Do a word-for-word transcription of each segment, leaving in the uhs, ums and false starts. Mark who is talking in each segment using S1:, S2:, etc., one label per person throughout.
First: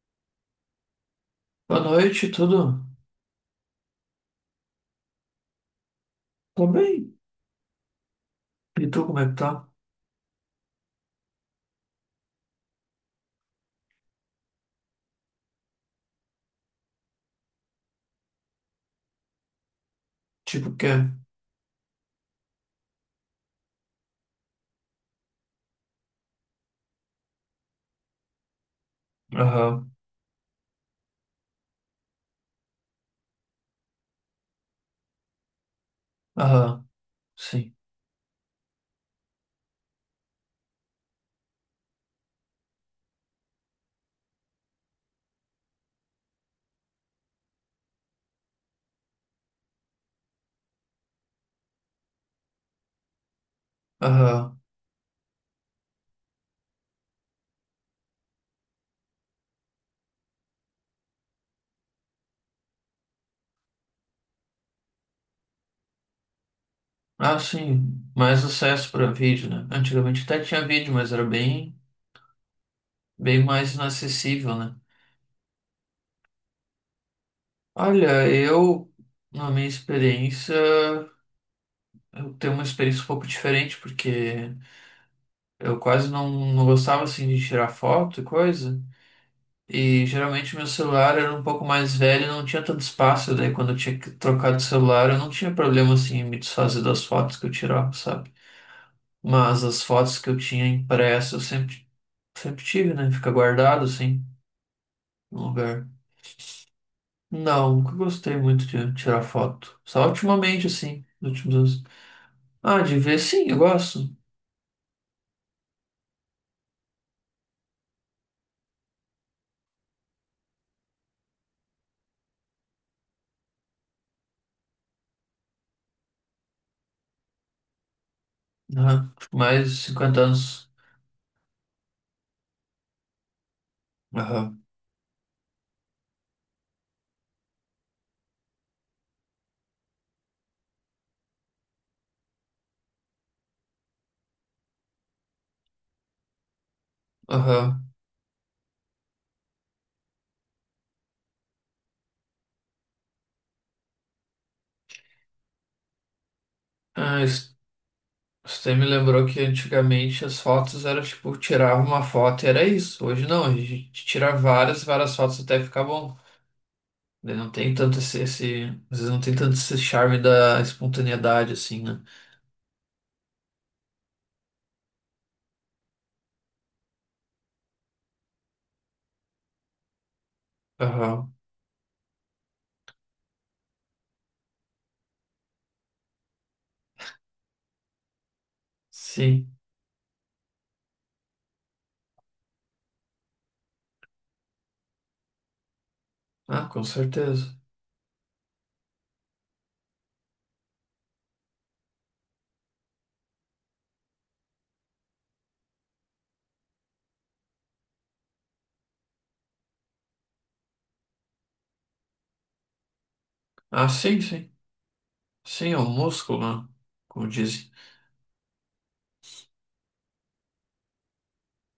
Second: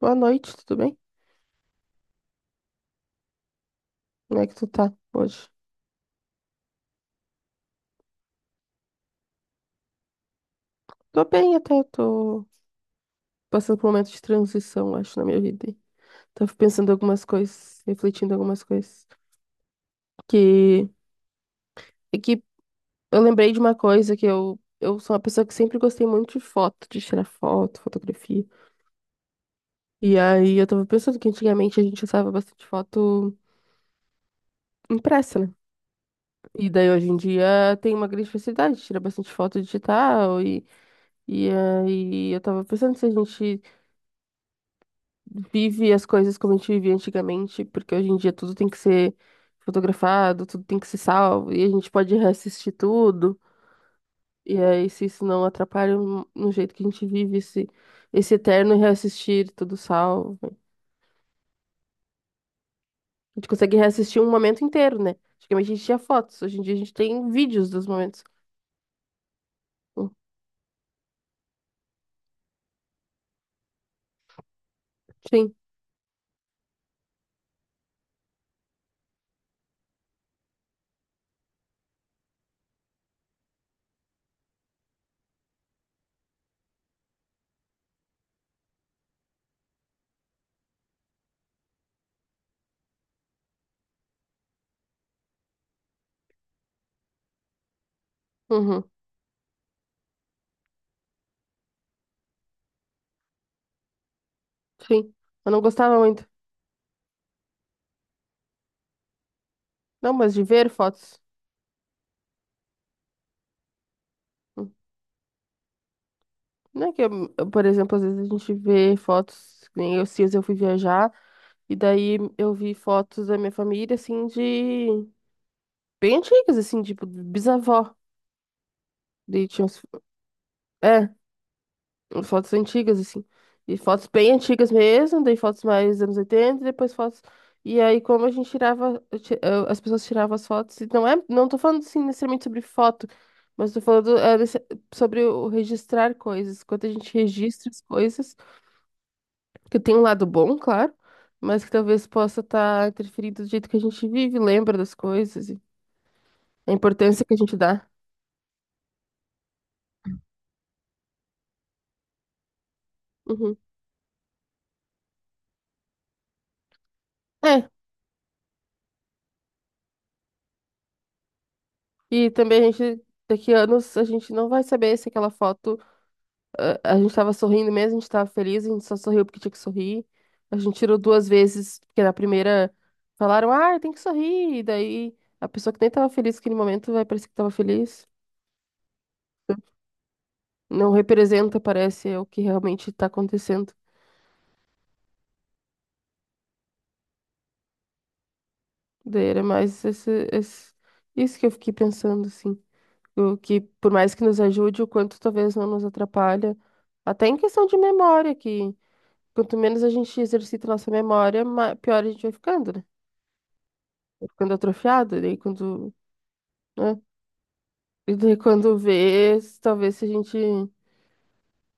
S1: Boa noite, tudo bem?
S2: Boa noite, tudo?
S1: Como é que tu tá hoje?
S2: Tô bem. E tu, como é que tá?
S1: Tô bem até, tô passando por um momento de transição, acho, na minha vida, aí. Tava pensando algumas coisas, refletindo algumas coisas.
S2: Tipo, o
S1: Que,
S2: quê?
S1: é que eu lembrei de uma coisa que eu, eu sou uma pessoa que sempre gostei muito de foto, de tirar foto, fotografia.
S2: Aham,
S1: E aí eu tava pensando que antigamente a gente usava bastante foto impressa, né? E
S2: aham,
S1: daí hoje em
S2: sim,
S1: dia tem uma grande facilidade de tirar bastante foto digital e, e aí eu tava pensando se a gente vive as coisas como a gente vivia antigamente, porque hoje em dia tudo tem que ser fotografado, tudo tem que ser salvo, e a gente pode reassistir tudo. E
S2: aham.
S1: aí, se isso não atrapalha no no jeito que a gente vive esse, esse eterno reassistir tudo salvo. A gente consegue reassistir um momento inteiro, né? Antigamente a gente tinha fotos, hoje em dia a gente tem
S2: Ah,
S1: vídeos dos
S2: sim,
S1: momentos.
S2: mais acesso pra vídeo, né?
S1: Hum.
S2: Antigamente até tinha vídeo, mas era bem, bem mais inacessível, né?
S1: Sim.
S2: Olha, eu, na minha experiência, eu tenho uma experiência um pouco diferente, porque eu quase não, não gostava, assim, de tirar foto e coisa. E geralmente meu celular era um pouco mais velho, não tinha tanto espaço, daí quando eu tinha que trocar de celular, eu não tinha problema assim em me desfazer das fotos que eu tirava, sabe?
S1: Uhum.
S2: Mas as fotos que eu tinha impressa, eu sempre, sempre tive, né? Fica guardado assim,
S1: Sim.
S2: no
S1: Eu não
S2: lugar.
S1: gostava muito.
S2: Não, nunca gostei muito de tirar foto. Só
S1: Não, mas de
S2: ultimamente,
S1: ver
S2: assim,
S1: fotos.
S2: nos últimos anos. Ah, de ver, sim, eu gosto.
S1: Hum. Não é que, eu- eu, por exemplo, às vezes a gente vê fotos, que nem eu, se eu fui viajar. E daí eu vi fotos da minha família, assim, de... bem antigas, assim, tipo, bisavó.
S2: Aham.
S1: Daí tinha,
S2: Mais de
S1: uns-
S2: cinquenta anos.
S1: é, fotos antigas, assim. E fotos bem
S2: Aham,
S1: antigas mesmo, daí fotos mais anos oitenta e depois fotos. E aí, como a gente tirava, eu ti- eu- as pessoas tiravam as fotos, e não é. Não tô falando, assim, necessariamente sobre foto, mas tô falando, é, nesse- sobre o registrar coisas. Quando a gente registra as
S2: aham.
S1: coisas, que tem um lado bom, claro, mas que talvez possa estar interferindo do jeito que a gente vive, lembra das coisas. A importância
S2: Ah,
S1: que a gente dá.
S2: você me lembrou que antigamente as fotos eram tipo, tirava uma foto e era isso. Hoje não, a
S1: Uhum.
S2: gente tira várias, várias fotos até ficar bom. Daí não
S1: É,
S2: tem tanto esse, esse, às vezes não tem tanto esse charme da espontaneidade assim, né?
S1: e também a gente, daqui a anos, a gente não vai saber se aquela foto, eh, a gente tava sorrindo mesmo, a gente tava feliz, a gente só sorriu porque tinha que sorrir. A gente tirou duas
S2: Aham.
S1: vezes, porque na primeira falaram, ah, tem que sorrir, e daí a pessoa que nem tava feliz naquele momento vai parecer que tava feliz.
S2: Sim.
S1: Não representa, parece, é o que realmente tá acontecendo.
S2: Ah, com certeza.
S1: Daí era mais esse, esse, isso que eu fiquei pensando, assim. O que, por mais que nos ajude, o quanto talvez não nos atrapalha. Até em questão de memória, que quanto menos a gente exercita nossa memória, ma- pior a gente vai ficando, né?
S2: Ah, sim,
S1: Vai
S2: sim.
S1: ficando atrofiado, daí
S2: Sim, é um
S1: quando,
S2: músculo, né?
S1: né?
S2: Como dizem.
S1: E daí quando vê, s- talvez se a gente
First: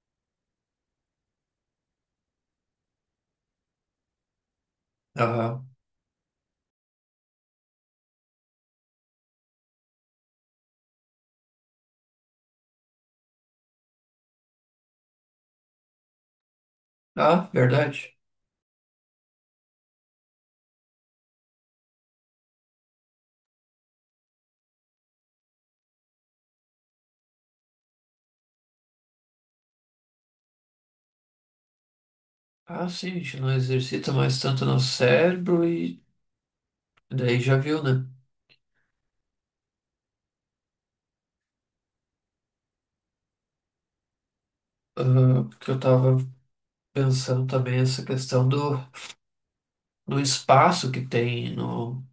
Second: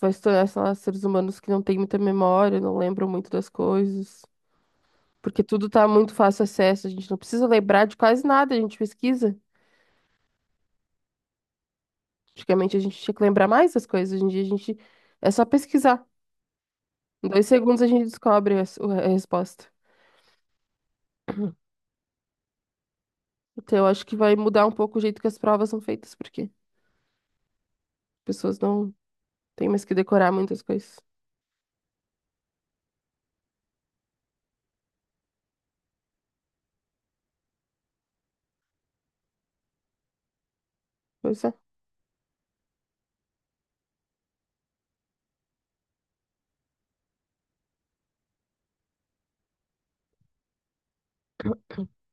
S1: vai se tornar, sei lá, seres humanos que não têm muita memória, não lembram muito das coisas. Porque tudo
S2: Aham.
S1: tá muito fácil acesso, a gente não precisa lembrar de quase nada, a gente pesquisa. Antigamente a gente tinha que lembrar mais das coisas, hoje em dia a gente é só pesquisar. Em dois
S2: Ah,
S1: segundos a gente
S2: verdade.
S1: descobre a, s- a resposta. Então eu acho que vai mudar um pouco o jeito que as provas são feitas, porque as pessoas não têm mais que decorar muitas coisas.
S2: Ah, sim, a gente não exercita mais tanto no cérebro e daí já viu, né?
S1: Pois é.
S2: Ah, porque eu tava pensando também essa questão do do espaço que tem no,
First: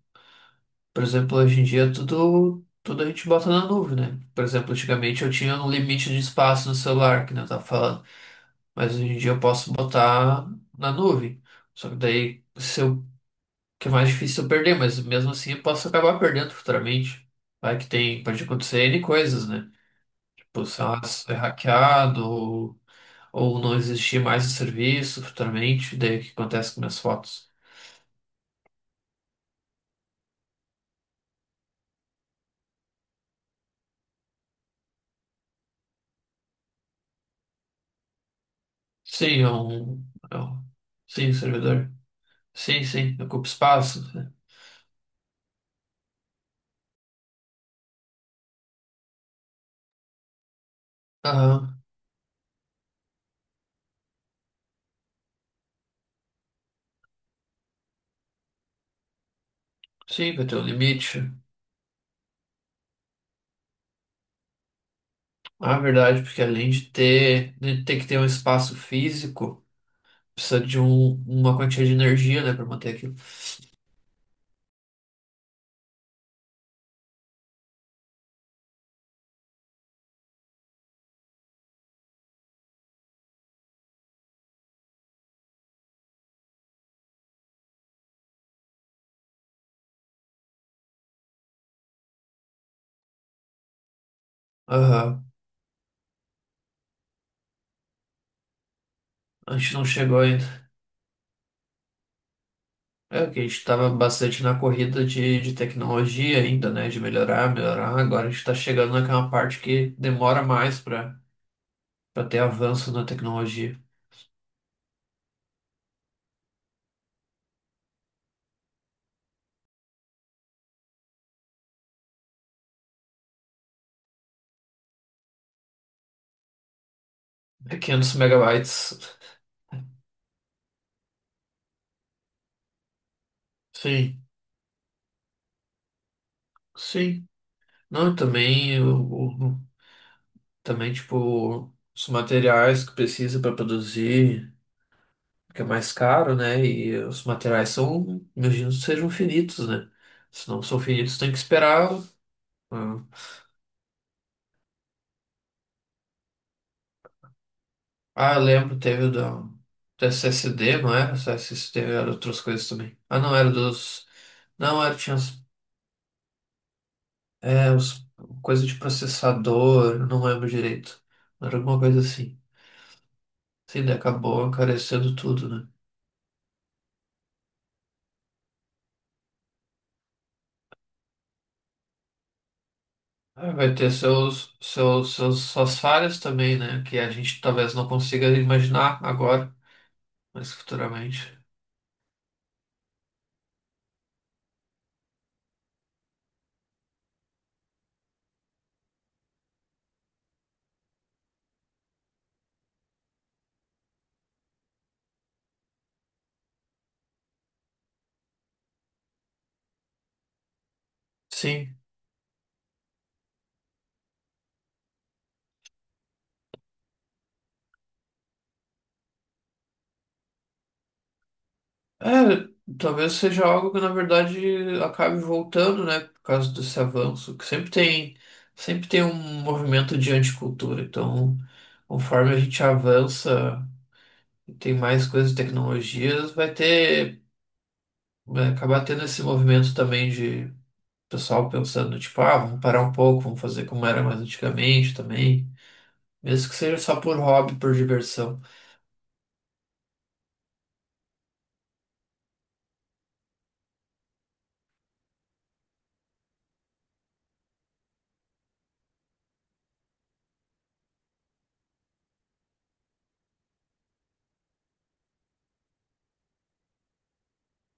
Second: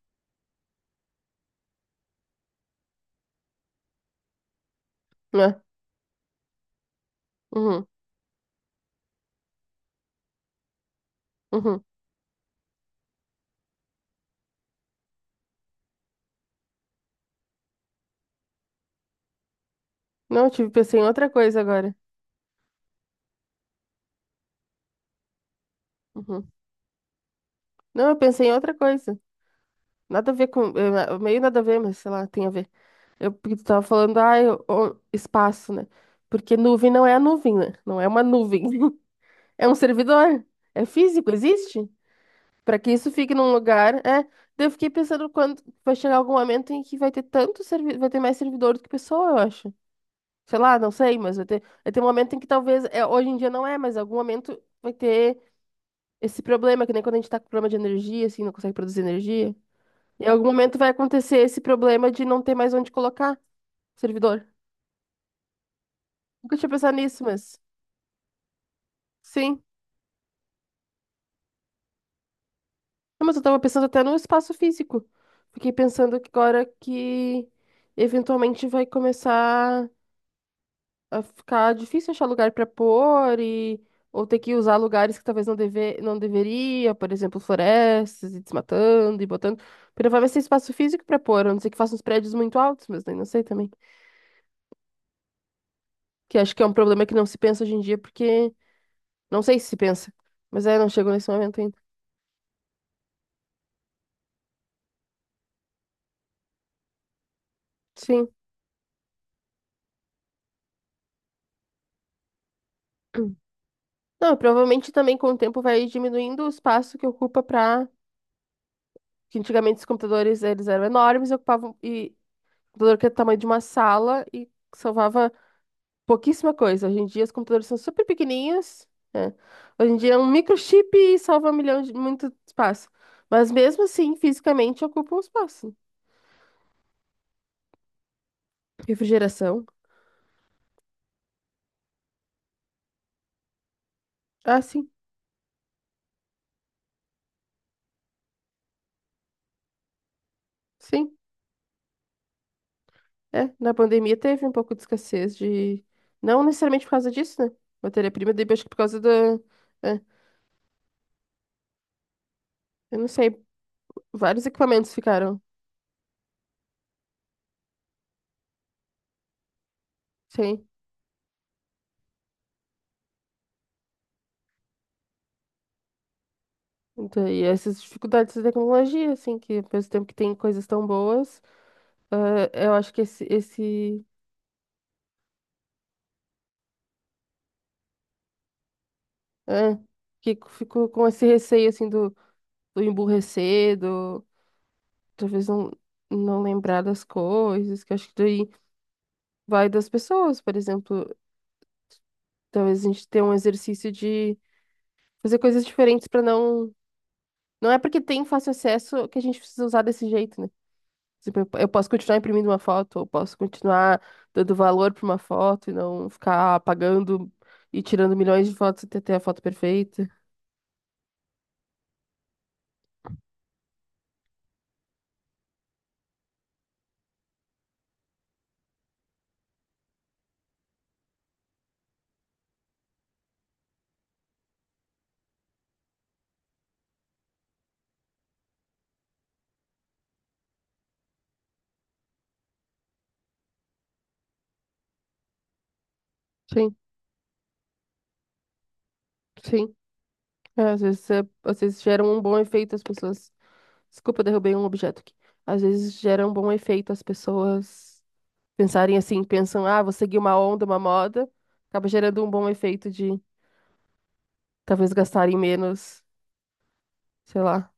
S2: por exemplo, hoje em dia tudo tudo a gente bota na nuvem, né? Por exemplo, antigamente eu tinha
S1: Né?
S2: um limite de espaço no celular, que nem eu tava
S1: Uhum,
S2: falando, mas hoje em dia eu posso botar na nuvem.
S1: uhum.
S2: Só que daí se eu, que é mais difícil eu perder, mas mesmo assim eu posso acabar perdendo futuramente. Vai que tem, pode acontecer N coisas, né?
S1: Não, eu
S2: Tipo,
S1: tive,
S2: sei
S1: pensei em
S2: lá,
S1: outra
S2: ser
S1: coisa agora.
S2: hackeado ou, ou não existir mais o serviço futuramente, daí o que
S1: Uhum.
S2: acontece com minhas fotos?
S1: Não, eu pensei em outra coisa. Nada a ver com, eh, meio nada a ver, mas sei lá, tem a ver. Eu, porque tu tava falando, ah, eu- o- espaço, né? Porque nuvem não é a nuvem, né? Não é uma nuvem.
S2: Sim, é
S1: É um
S2: um, é
S1: servidor.
S2: um-
S1: É físico,
S2: Sim,
S1: existe?
S2: servidor.
S1: Pra
S2: Sim,
S1: que isso
S2: sim,
S1: fique
S2: ocupa
S1: num lugar,
S2: espaço,
S1: é.
S2: né?
S1: Daí eu fiquei pensando quando vai chegar algum momento em que vai ter tanto servi... vai ter mais servidor do que pessoa, eu acho. Sei lá, não sei, mas vai ter,
S2: Aham.
S1: vai ter um momento em que talvez, é, hoje em dia não é, mas em algum momento vai ter esse problema, que nem quando a gente tá com problema de energia, assim, não consegue produzir energia. Em
S2: Sim,
S1: algum
S2: vai ter um
S1: momento vai
S2: limite.
S1: acontecer esse problema de não ter mais onde colocar servidor.
S2: Ah, é verdade, porque
S1: Nunca tinha
S2: além de
S1: pensado nisso,
S2: ter,
S1: mas
S2: de ter que ter um espaço
S1: sim.
S2: físico, precisa de um, uma quantia de energia, né, para manter aquilo.
S1: Não, mas eu tava pensando até no espaço físico. Fiquei pensando que agora que eventualmente vai começar a ficar difícil achar lugar para pôr e, ou ter que usar lugares que talvez não deve, não deveria, por exemplo, florestas e desmatando e botando. Porque vai ser espaço físico para pôr, a não ser que faça uns prédios muito altos, mas daí não sei também.
S2: Aham,
S1: Que acho que é um problema que não se pensa hoje em dia, porque não
S2: A
S1: sei se
S2: gente
S1: se
S2: não
S1: pensa,
S2: chegou ainda.
S1: mas é, não chegou nesse momento ainda.
S2: É que a gente estava bastante na corrida de, de tecnologia ainda, né? De melhorar, melhorar. Agora
S1: Sim.
S2: a gente está chegando naquela parte que demora mais para para ter avanço na tecnologia.
S1: Não, provavelmente também com o tempo vai diminuindo o espaço que ocupa, para que antigamente os computadores eles eram enormes, e ocupavam e computador que é do tamanho de uma sala e salvava pouquíssima coisa. Hoje em dia os computadores são
S2: É
S1: super
S2: 500
S1: pequenininhos,
S2: megabytes.
S1: né? Hoje em dia é um microchip e salva um milhão de muito espaço. Mas mesmo assim,
S2: Sim,
S1: fisicamente ocupa um espaço.
S2: sim. Não, e também o,
S1: Refrigeração.
S2: também, tipo, os materiais que precisa para produzir,
S1: Ah, sim.
S2: que é mais caro, né? E os materiais são, imagino, sejam finitos, né? Se não são
S1: Sim.
S2: finitos, tem que esperar. Ah,
S1: É. Na pandemia teve um pouco de escassez de. Não necessariamente por causa disso, né? Matéria-prima,
S2: ah, eu
S1: daí acho que por
S2: lembro,
S1: causa
S2: teve
S1: da.
S2: o da,
S1: é,
S2: do S S D, não era? Só S S D, era outras coisas também.
S1: Eu não
S2: Ah, não,
S1: sei.
S2: era dos.
S1: Vários
S2: Não,
S1: equipamentos
S2: era, tinha
S1: ficaram,
S2: os, é, os, coisa de processador, eu não lembro
S1: sim.
S2: direito. Era alguma coisa assim. Sim, daí acabou encarecendo tudo, né?
S1: Então, e essas dificuldades da tecnologia, assim, que ao mesmo tempo que tem coisas tão boas, ah, eu acho que esse,
S2: É, vai ter
S1: esse
S2: seus, seus, seus, suas falhas também, né? Que a gente talvez não consiga imaginar agora,
S1: é, que
S2: mas
S1: ficou com esse
S2: futuramente.
S1: receio assim do, do, emburrecer, do talvez não, não lembrar das coisas, que eu acho que daí vai das pessoas, por exemplo, talvez a gente tenha um exercício de fazer coisas diferentes para não. Não é porque tem fácil acesso que a gente precisa usar desse jeito, né? Tipo, eu eu
S2: Sim.
S1: posso continuar imprimindo uma foto, eu posso continuar dando valor para uma foto e não ficar apagando e tirando milhões de fotos até ter a foto perfeita.
S2: É, talvez seja algo que na verdade acabe voltando, né? Por causa desse avanço, que sempre tem, sempre tem um movimento de anticultura. Então, conforme a gente avança e tem mais coisas e tecnologias, vai ter, vai acabar tendo esse movimento também de pessoal pensando, tipo, ah, vamos parar um pouco, vamos fazer como era mais antigamente também. Mesmo que
S1: Sim,
S2: seja só por hobby, por diversão.
S1: sim. É, às vezes, é- às vezes geram um bom efeito as pessoas. Desculpa, eu derrubei um objeto aqui. Às vezes gera um bom efeito as pessoas pensarem assim, pensam, ah, vou seguir uma onda, uma moda, acaba gerando um bom efeito de talvez gastarem menos, sei lá,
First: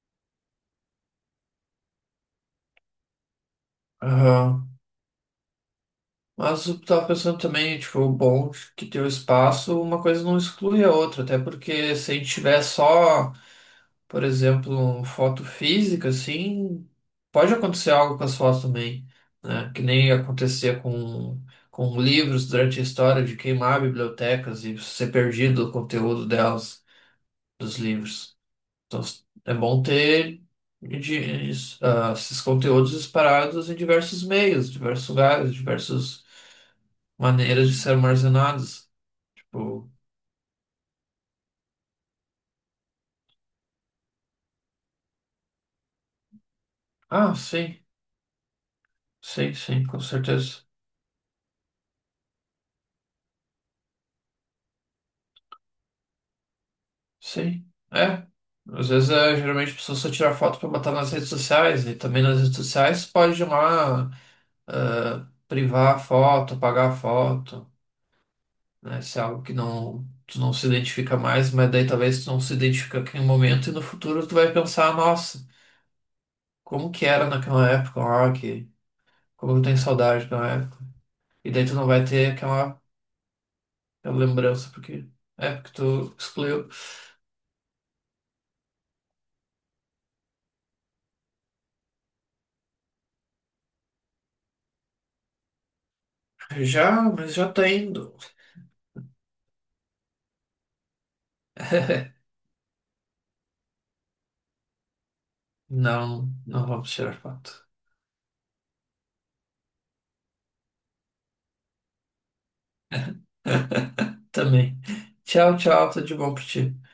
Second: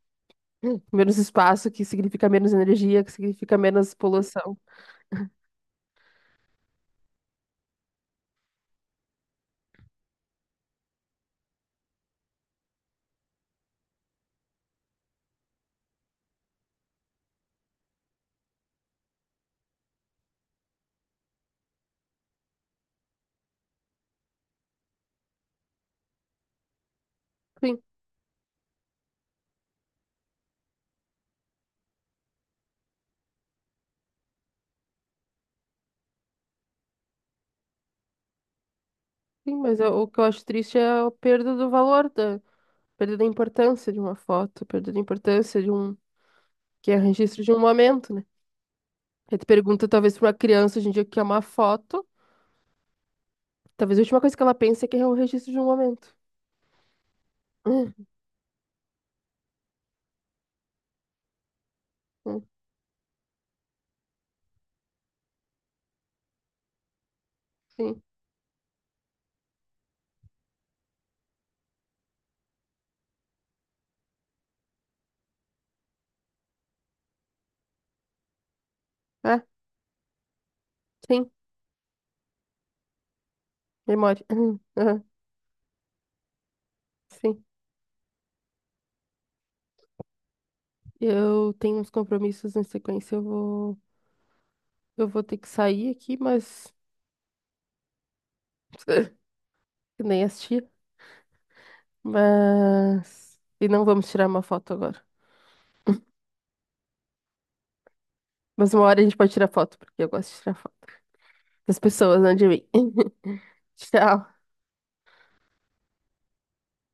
S1: menos espaço, que significa menos energia, que significa menos poluição.
S2: Aham. Mas eu tava pensando também, tipo, o bom de que ter o espaço, uma coisa não exclui a outra, até porque se a gente tiver só, por exemplo, um foto física, assim, pode acontecer algo com as fotos também, né? Que nem acontecia com, com livros durante a história de queimar bibliotecas e ser perdido o conteúdo delas, dos
S1: Sim,
S2: livros. Então, é bom ter de- isso, ah, esses conteúdos espalhados em diversos meios, diversos lugares, diversas maneiras de ser armazenados.
S1: sim, mas
S2: Tipo,
S1: eu- o que eu acho triste é a perda do valor, da perda da importância de uma foto, perda da importância de um, que é
S2: ah,
S1: registro de um
S2: sim,
S1: momento, né? Aí tu
S2: sim, sim,
S1: pergunta,
S2: com
S1: talvez, pra uma
S2: certeza.
S1: criança hoje em dia o que é uma foto, talvez a última coisa que ela pense é que é o registro de um momento.
S2: Sim,
S1: Hum,
S2: é. Às vezes, é, geralmente, a pessoa só tira foto para botar nas redes sociais, e também nas
S1: hum.
S2: redes sociais pode ir lá ah, privar a foto, apagar a foto,
S1: Sim,
S2: né? Se é algo que não, tu não se identifica mais, mas daí talvez tu não se identifica aqui no momento e no futuro tu vai pensar, nossa. Como que era naquela época o rock,
S1: é,
S2: como eu tem saudade daquela época.
S1: sim,
S2: E daí tu não vai ter aquela,
S1: memória.
S2: aquela
S1: Aham,
S2: lembrança,
S1: aham.
S2: porque é porque tu excluiu.
S1: Sim. Eu tenho uns compromissos na sequência, eu vou, eu vou, ter que sair aqui, mas
S2: Já, mas já tá indo.
S1: que nem assistir. Mas e não vamos tirar uma foto agora.
S2: Não, não vamos tirar foto.
S1: Mas uma hora a gente pode tirar foto, porque eu gosto de tirar foto das pessoas, não de mim. Tchau.
S2: Também. Tchau, tchau, tudo de bom pra ti.